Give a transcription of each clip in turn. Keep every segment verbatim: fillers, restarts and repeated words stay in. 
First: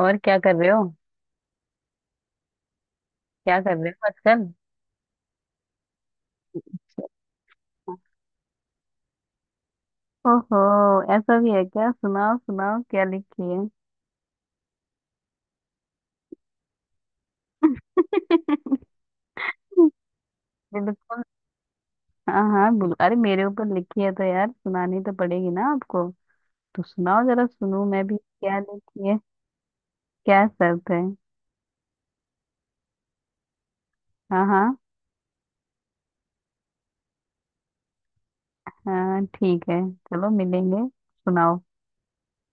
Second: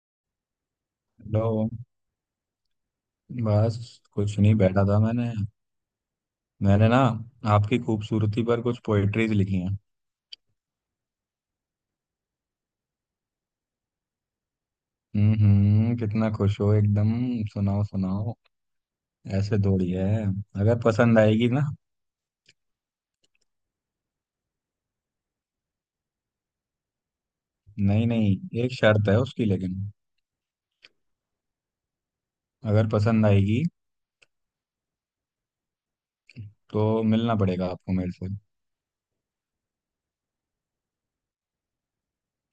और क्या कर रहे हो। हेलो। क्या कर बस। रहे हो कुछ आजकल? नहीं, बैठा था मैंने। मैंने ना, आपकी खूबसूरती पर कुछ पोएट्रीज लिखी हैं। ओहो, ऐसा भी है क्या? सुनाओ सुनाओ, क्या लिखी है? हम्म, हम्म, कितना खुश हो एकदम। सुनाओ सुनाओ। ऐसे थोड़ी है। अगर पसंद बिल्कुल। आएगी ना। हाँ हाँ बिल्कुल, अरे मेरे ऊपर लिखी है तो यार सुनानी तो पड़ेगी ना आपको। तो सुनाओ, जरा सुनूं मैं नहीं भी नहीं, क्या एक लिखी शर्त है। है उसकी लेकिन। क्या शर्त है? अगर पसंद आएगी हाँ हाँ। तो मिलना पड़ेगा आपको मेरे से। हाँ ठीक है, चलो मिलेंगे सुनाओ।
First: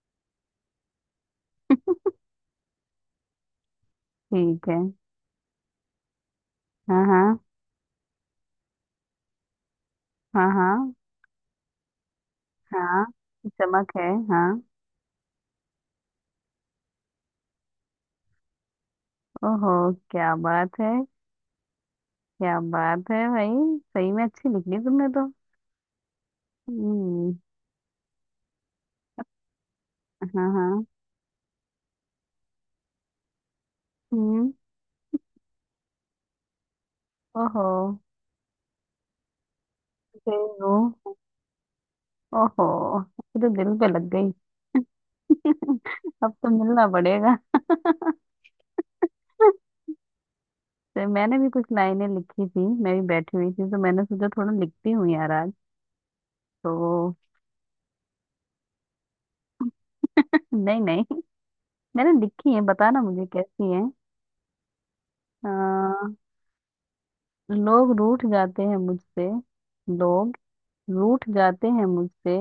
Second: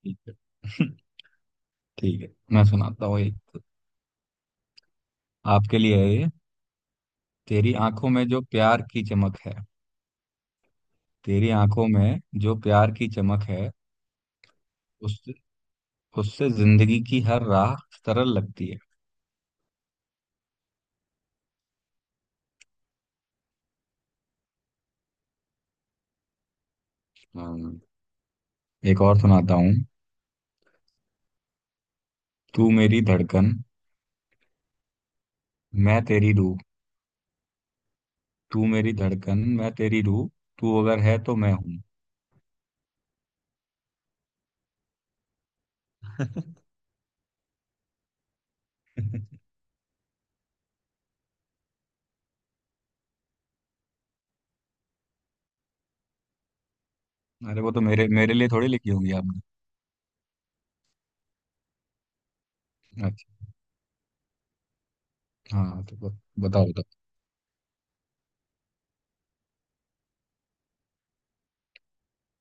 ठीक है। ठीक है। मैं सुनाता हूँ एक। ठीक है। आपके लिए है ये। हाँ हाँ। तेरी आंखों में जो प्यार की चमक है। हाँ हाँ। तेरी आंखों में जो प्यार हाँ, की चमक है। चमक है हाँ। उस उससे जिंदगी की हर राह सरल लगती है। ओहो, क्या बात है। क्या बात है भाई, सही में अच्छी लिख ली तुमने तो। हम्म। हाँ, एक और सुनाता हूँ। हाँ हाँ। तू मेरी धड़कन, हम्म। मैं तेरी रूह। ओहो। तू मेरी धड़कन, मैं तेरी रूह। तू अगर देखो। है तो मैं हूँ। ओहो, ये तो दिल पे लग गई। अब तो मिलना पड़ेगा। तो मैंने भी कुछ लाइनें लिखी थी, मैं भी बैठी हुई थी तो मैंने सोचा थोड़ा लिखती हूँ यार आज। तो। अरे वो तो मेरे मेरे लिए थोड़ी लिखी होगी आपने। नहीं नहीं, मैंने लिखी है, बताना मुझे अच्छा। कैसी है। आ, हाँ तो ब- बताओ बताओ। लोग रूठ जाते हैं मुझसे। लोग रूठ जाते हैं मुझसे,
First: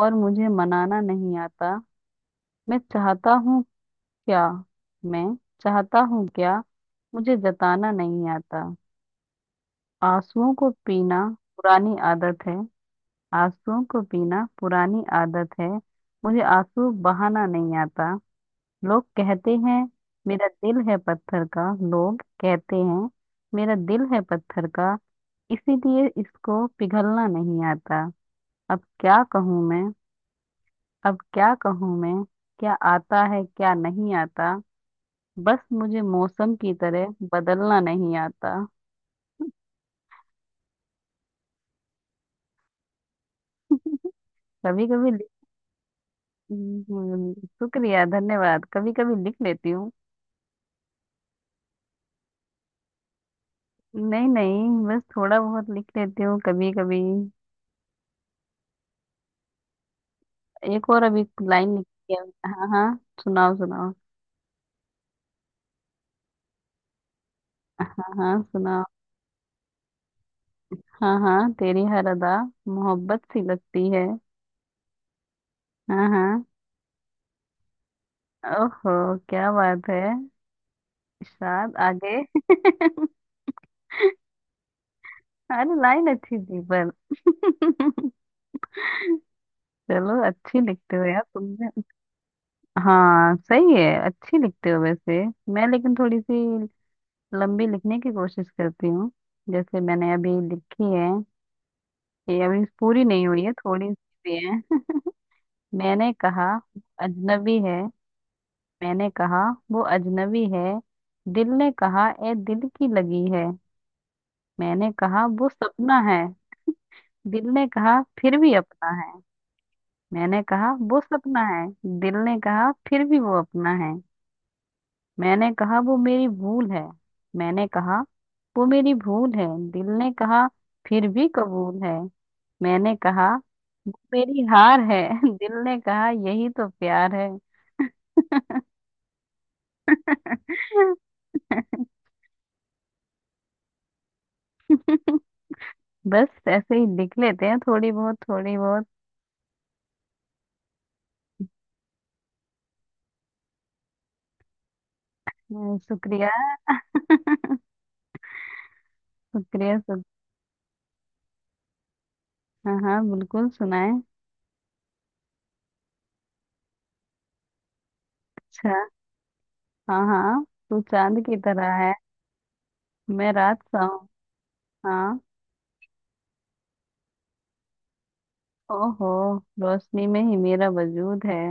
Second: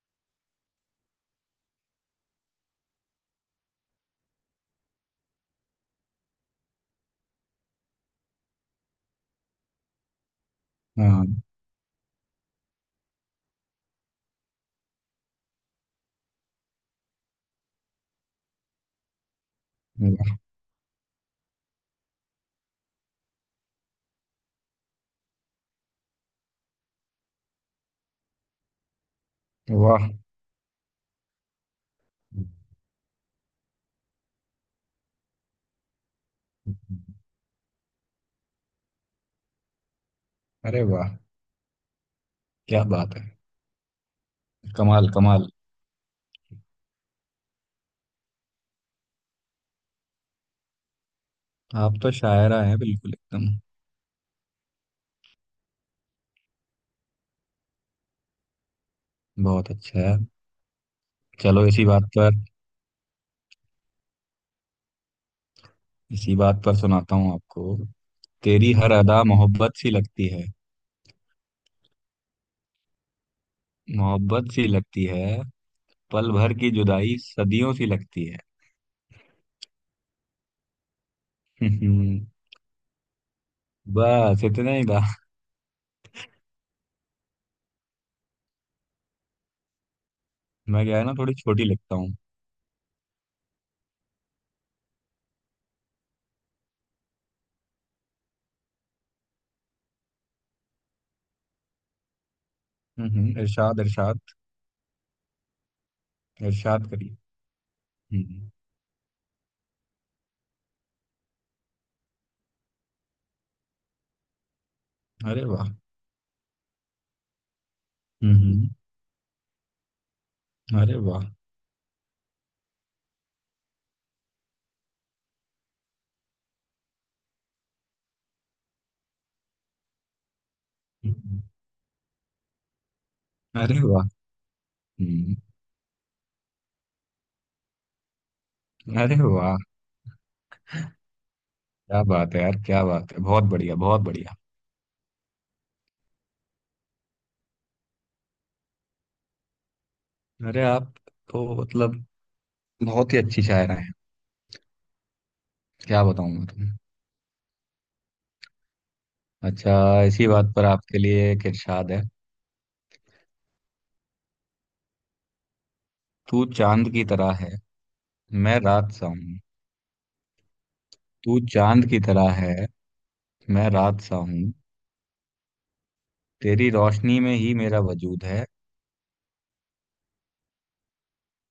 और मुझे मनाना नहीं आता। मैं चाहता हूँ क्या, मैं चाहता हूँ क्या, मुझे जताना नहीं आता। आंसुओं को पीना हाँ। पुरानी आदत है, आंसुओं को पीना पुरानी आदत है, मुझे आंसू बहाना नहीं आता। लोग कहते हैं मेरा दिल है पत्थर का, लोग कहते हैं मेरा दिल है पत्थर का, इसीलिए इसको पिघलना नहीं आता। अब क्या कहूँ वाह। मैं, वाह। अब क्या कहूँ मैं, क्या आता है क्या नहीं आता, बस मुझे मौसम की तरह बदलना नहीं आता। अरे वाह, क्या बात है। कभी कमाल कभी लिख। कमाल। हम्म, शुक्रिया धन्यवाद, कभी कभी लिख लेती हूँ। आप तो शायरा हैं बिल्कुल एकदम। नहीं नहीं, बस थोड़ा बहुत लिख लेती हूँ कभी कभी। बहुत अच्छा है। एक और अभी चलो लाइन इसी बात लिखी पर। है। हाँ हाँ सुनाओ सुनाओ। इसी बात पर सुनाता हूँ आपको। हाँ हाँ तेरी सुनाओ। हर अदा मोहब्बत सी लगती है। हाँ हाँ, तेरी हर अदा मोहब्बत सी लगती है। मोहब्बत सी लगती है। हाँ पल हाँ। भर की जुदाई सदियों सी लगती है। ओहो, क्या बात है। शायद आगे हम्म, बस इतना ही था। अरे लाइन अच्छी थी पर चलो अच्छी मैं लिखते क्या हो है ना यार थोड़ी तुम। छोटी लिखता हूँ। हाँ सही है, अच्छी लिखते हो वैसे। मैं लेकिन थोड़ी सी लंबी लिखने की कोशिश करती हूँ। जैसे मैंने अभी लिखी है, ये अभी पूरी हम्म, नहीं हुई है, इरशाद थोड़ी सी इरशाद। भी है। मैंने कहा इरशाद करिए। अजनबी है, हम्म। मैंने कहा वो अजनबी है, दिल ने कहा ए दिल की लगी है। मैंने कहा अरे वो वाह। सपना है, दिल ने कहा फिर भी हम्म। अपना है। मैंने कहा अरे वो वाह। सपना है, दिल ने कहा फिर भी वो अपना है। मैंने कहा वो मेरी भूल है, मैंने कहा वो मेरी भूल है, दिल ने कहा फिर भी हम्म। कबूल है। मैंने कहा अरे वाह। मेरी हार है हम्म। दिल ने कहा यही तो प्यार है। अरे वाह, क्या बात है यार, क्या बात है। बहुत बढ़िया, बहुत बढ़िया। बस ऐसे ही लिख लेते हैं, थोड़ी बहुत थोड़ी बहुत। अरे आप तो मतलब बहुत ही अच्छी शायरा हैं। हम्म, क्या शुक्रिया बताऊं मैं तुम्हें। अच्छा, शुक्रिया शुक... इसी बात पर आपके लिए एक इरशाद है। हाँ हाँ बिल्कुल, सुनाए। तू चांद की तरह है, मैं अच्छा। रात सा हूँ। हाँ हाँ, तू चांद की तू तरह चांद है, की तरह है, मैं रात मैं सा रात हूँ। सा हूँ। हाँ। तेरी रोशनी में ही मेरा वजूद है। ओहो, रोशनी में ही मेरा वजूद है।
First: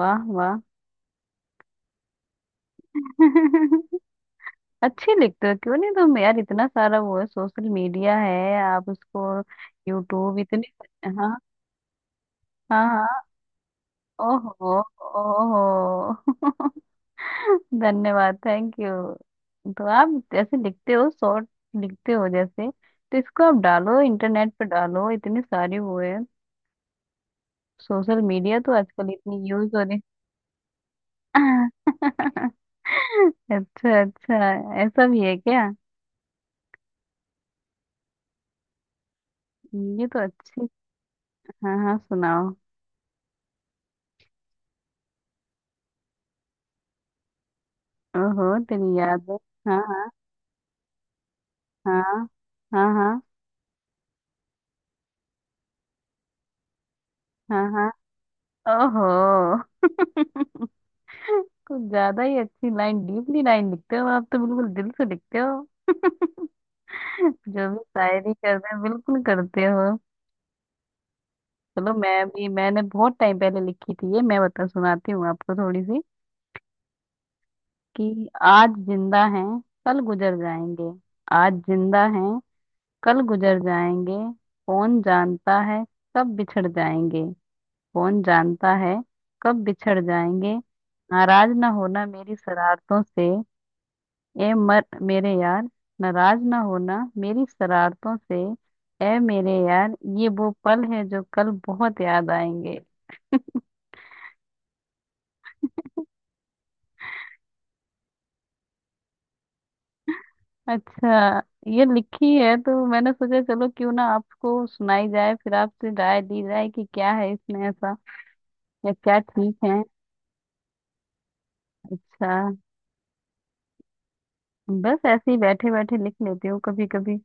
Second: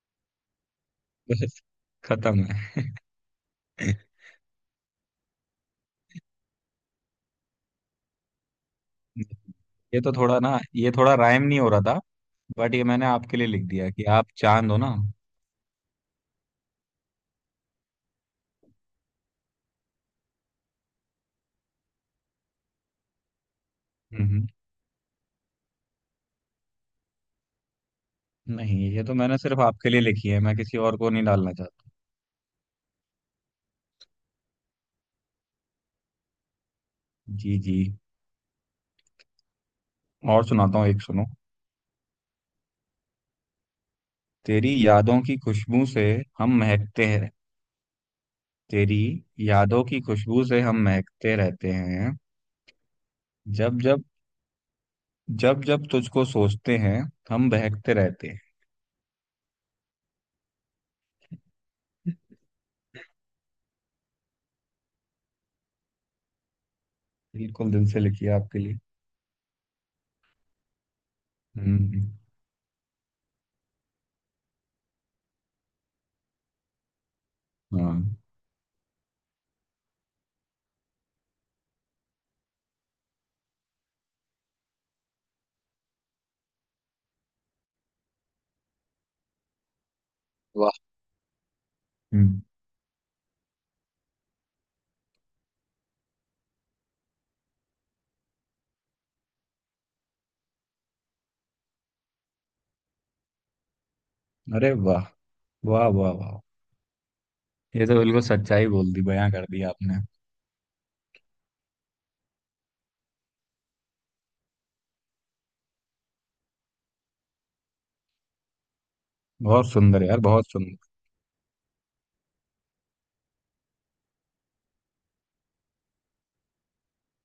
वाह वाह। बस खत्म है। अच्छी लिखते हो क्यों नहीं तुम यार, इतना सारा वो है, सोशल मीडिया है, आप उसको, ये तो यूट्यूब थोड़ा ना, ये इतने। थोड़ा हाँ। राइम नहीं हो रहा था। बट ये हाँ हाँ। मैंने आपके लिए लिख दिया कि आप चांद ओहो। हो ना। ओहो। धन्यवाद थैंक यू। तो आप जैसे लिखते हो शॉर्ट लिखते हो जैसे, तो इसको आप डालो, हम्म। इंटरनेट पे डालो, इतनी सारी वो है, सोशल मीडिया तो नहीं, ये आजकल तो मैंने इतनी सिर्फ यूज हो आपके रही। लिए लिखी है, मैं किसी और को नहीं डालना चाहता। अच्छा अच्छा, ऐसा भी है क्या? जी जी। ये तो और अच्छी। सुनाता हूँ एक, सुनो। हाँ हाँ सुनाओ। तेरी यादों की खुशबू से हम महकते हैं। ओहो, तेरी तेरी याद है। यादों की हाँ। खुशबू से हम महकते रहते हैं। हाँ हाँ। हाँ जब जब जब जब तुझको सोचते हैं, हम हाँ हाँ। बहकते रहते हैं। हाँ ओहो। कुछ ज्यादा ही अच्छी लाइन, डीपली लाइन लिखते हो आप, तो बिल्कुल दिल से लिखते हो। जो बिल्कुल भी दिल से लिखी शायरी है आपके करते लिए। हैं बिल्कुल करते हो। चलो हम्म। मैं भी, मैंने बहुत टाइम पहले लिखी थी ये, मैं बता, सुनाती हूँ आपको थोड़ी सी। हाँ। कि आज जिंदा हैं, कल गुजर जाएंगे, आज जिंदा हैं, कल गुजर जाएंगे, कौन जानता है कब बिछड़ जाएंगे, कौन जानता है कब बिछड़ जाएंगे। वाह। नाराज ना होना मेरी हम्म। शरारतों से, ए मर मेरे यार, नाराज ना होना मेरी शरारतों से, ए मेरे यार, ये वो पल है जो कल बहुत याद आएंगे। अरे वाह। वाह वाह वाह। ये तो बिल्कुल सच्चाई बोल दी, बयां कर दी आपने। अच्छा। ये लिखी है तो मैंने सोचा चलो क्यों ना आपको सुनाई जाए, फिर आपसे राय ली जाए कि क्या है इसमें ऐसा, या क्या ठीक बहुत है। सुंदर यार, बहुत सुंदर। अच्छा। बस ऐसे ही बैठे बैठे लिख लेती हूँ कभी कभी।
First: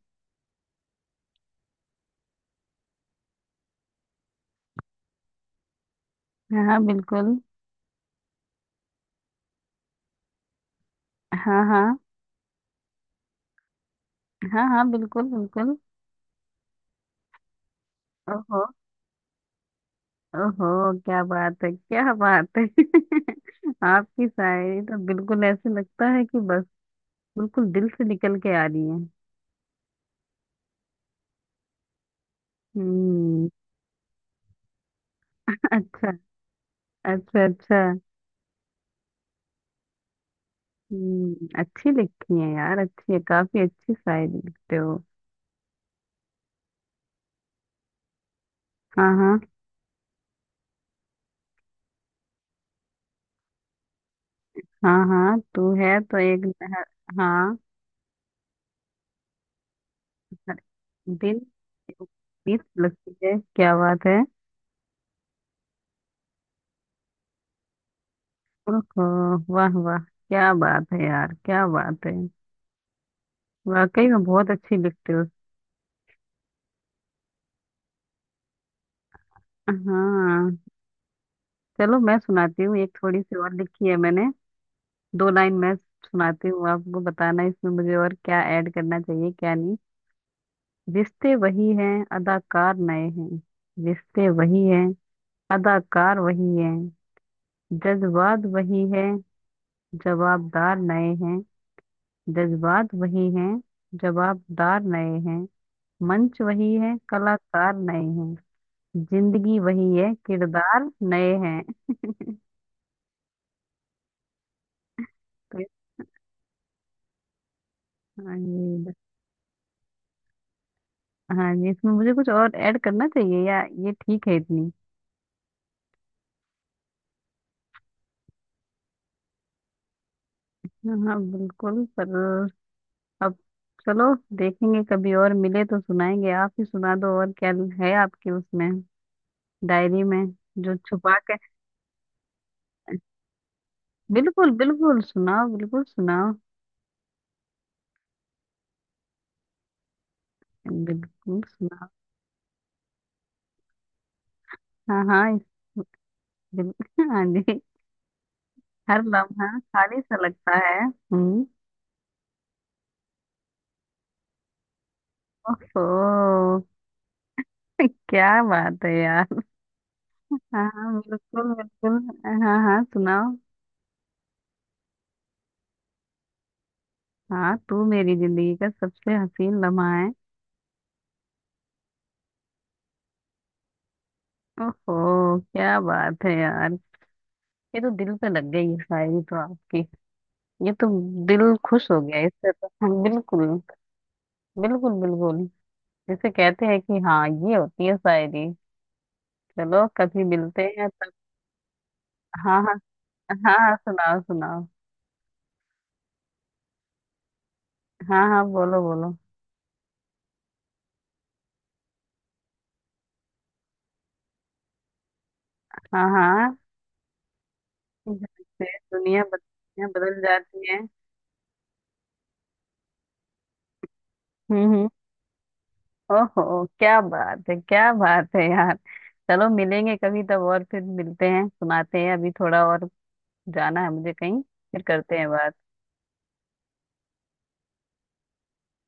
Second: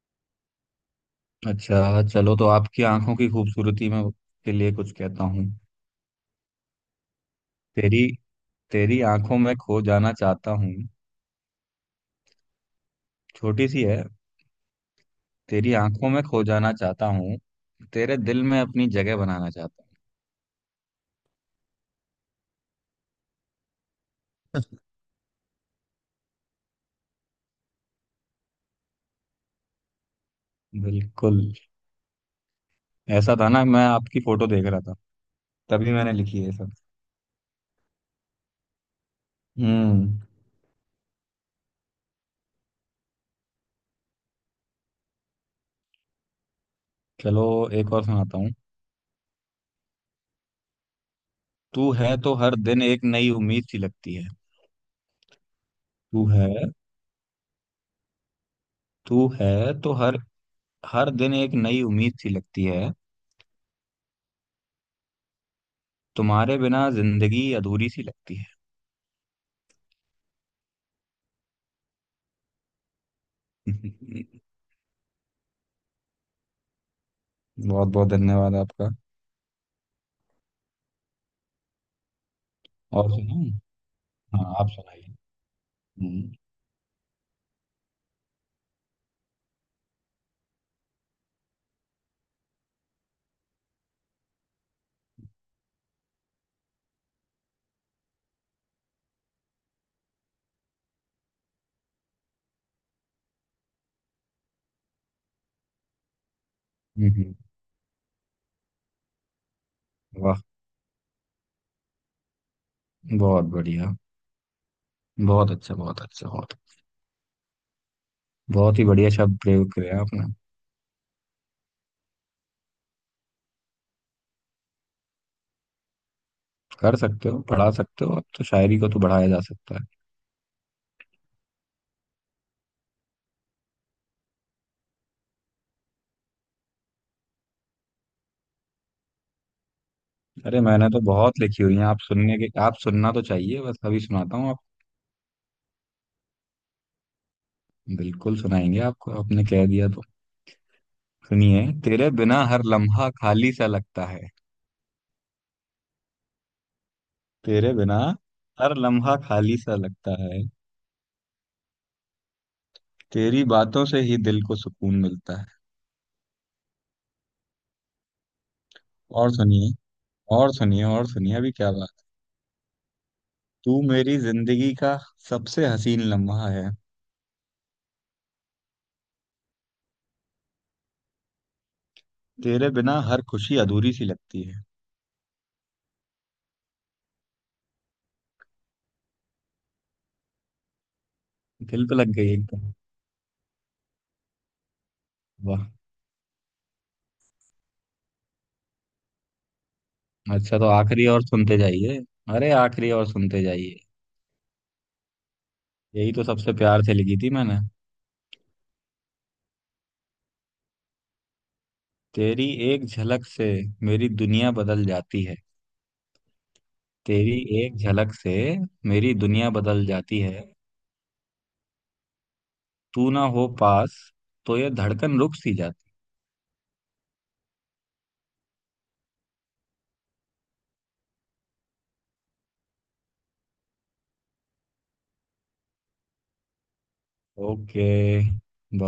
अच्छा चलो, तो आपकी आंखों की खूबसूरती में के लिए कुछ कहता हूँ। हाँ हाँ बिल्कुल। तेरी तेरी आंखों में खो जाना चाहता हूँ। हाँ हाँ। छोटी सी है। हाँ हाँ बिल्कुल तेरी बिल्कुल। आंखों में खो जाना चाहता हूँ। तेरे दिल में ओहो। अपनी जगह बनाना चाहता ओहो क्या बात है, क्या बात है। आपकी शायरी तो बिल्कुल ऐसे लगता है कि बस बिल्कुल दिल से निकल के आ रही है। हूँ। बिल्कुल। ऐसा था हम्म। ना, मैं आपकी फोटो देख रहा था, तभी अच्छा। मैंने लिखी है ये सब। अच्छा अच्छा। हम्म। हम्म, अच्छी लिखती है यार, अच्छी है, काफी अच्छी शायरी लिखते हो। चलो एक और सुनाता हूँ। हाँ हाँ। तू है तो हर दिन एक नई उम्मीद सी लगती है। हाँ हाँ तू है तो तू एक है नहर। हाँ। तू है तो हर हर हर दिन दिन एक नई उम्मीद सी बीस लगती है। लगती है, क्या बात है। तुम्हारे बिना जिंदगी अधूरी सी लगती है। ओहो। वाह वाह, क्या बात है यार, क्या बात है। वाकई में बहुत अच्छी लिखते हो। बहुत बहुत धन्यवाद आपका। हाँ। चलो मैं सुनाती हूँ, एक और थोड़ी सी सुनाऊं? और लिखी है मैंने। हाँ, आप सुनाइए। दो लाइन मैं हम्म। सुनाती हूँ आपको, बताना इसमें मुझे और क्या ऐड करना चाहिए क्या नहीं। रिश्ते वही हैं अदाकार नए हैं, रिश्ते वही हैं अदाकार वही हैं, जज्बात वही है जवाबदार नए हैं, जज्बात वही हैं जवाबदार नए हैं, मंच वही है हम्म। कलाकार नए हैं, जिंदगी वही है वाह, किरदार नए हैं। बहुत बढ़िया, बहुत तो। अच्छा, बहुत अच्छा, बहुत हाँ बहुत ही ये। बढ़िया शब्द प्रयोग करे आपने। हाँ ये इसमें मुझे कुछ और ऐड करना चाहिए या ये ठीक है इतनी। कर सकते हो, पढ़ा सकते हो, अब तो शायरी को तो बढ़ाया जा सकता है। हाँ हाँ, बिल्कुल। पर अब, चलो देखेंगे, कभी और मिले तो सुनाएंगे, आप ही सुना दो, और क्या है आपकी उसमें, डायरी में, अरे जो मैंने तो छुपा के। बहुत लिखी हुई है, आप सुनने के, आप सुनना तो चाहिए। बस अभी सुनाता हूँ बिल्कुल आप। बिल्कुल सुनाओ, बिल्कुल सुनाओ। बिल्कुल सुनाएंगे आपको, आपने कह दिया तो। बिल्कुल सुनिए, सुनाओ। तेरे बिना हर लम्हा खाली सा लगता है। हाँ हाँ इस बिल, हाँ जी। तेरे बिना हर हर लम्हा लम्हा खाली सा खाली सा लगता है। लगता है। हम्म। तेरी बातों से ही दिल को सुकून मिलता है। ओहो। क्या बात है और यार। सुनिए, और हाँ सुनिए, हाँ और सुनिए अभी बिल्कुल क्या बात। बिल्कुल। हाँ हाँ सुनाओ। तू मेरी जिंदगी का सबसे हसीन लम्हा है। हाँ, तू मेरी जिंदगी का सबसे हसीन लम्हा है। तेरे बिना हर खुशी अधूरी सी लगती है। ओहो क्या बात है यार, ये तो दिल पे लग गई, ये शायरी तो आपकी, ये तो दिल दिल खुश पे हो लग गया गई इससे तो। एकदम। हाँ, बिल्कुल बिल्कुल बिल्कुल। वाह। जिसे कहते हैं कि हाँ ये होती है शायरी। चलो कभी अच्छा, मिलते तो हैं आखिरी तब। और सुनते जाइए। अरे हाँ हाँ। आखिरी और सुनते हाँ जाइए। हाँ सुनाओ सुनाओ। यही तो सबसे प्यार से लिखी थी मैंने। हाँ हाँ बोलो बोलो। तेरी एक झलक से मेरी दुनिया बदल जाती है। हाँ हाँ तेरी एक झलक से जैसे मेरी दुनिया बद, दुनिया बदल दुनिया बदल जाती है। जाती है। तू ना हो पास तो हम्म ये हम्म। धड़कन रुक सी जाती। ओहो क्या बात है, क्या बात है यार, चलो मिलेंगे कभी तब और फिर मिलते हैं सुनाते हैं अभी थोड़ा और। जाना है मुझे कहीं, फिर करते हैं बात। ओके।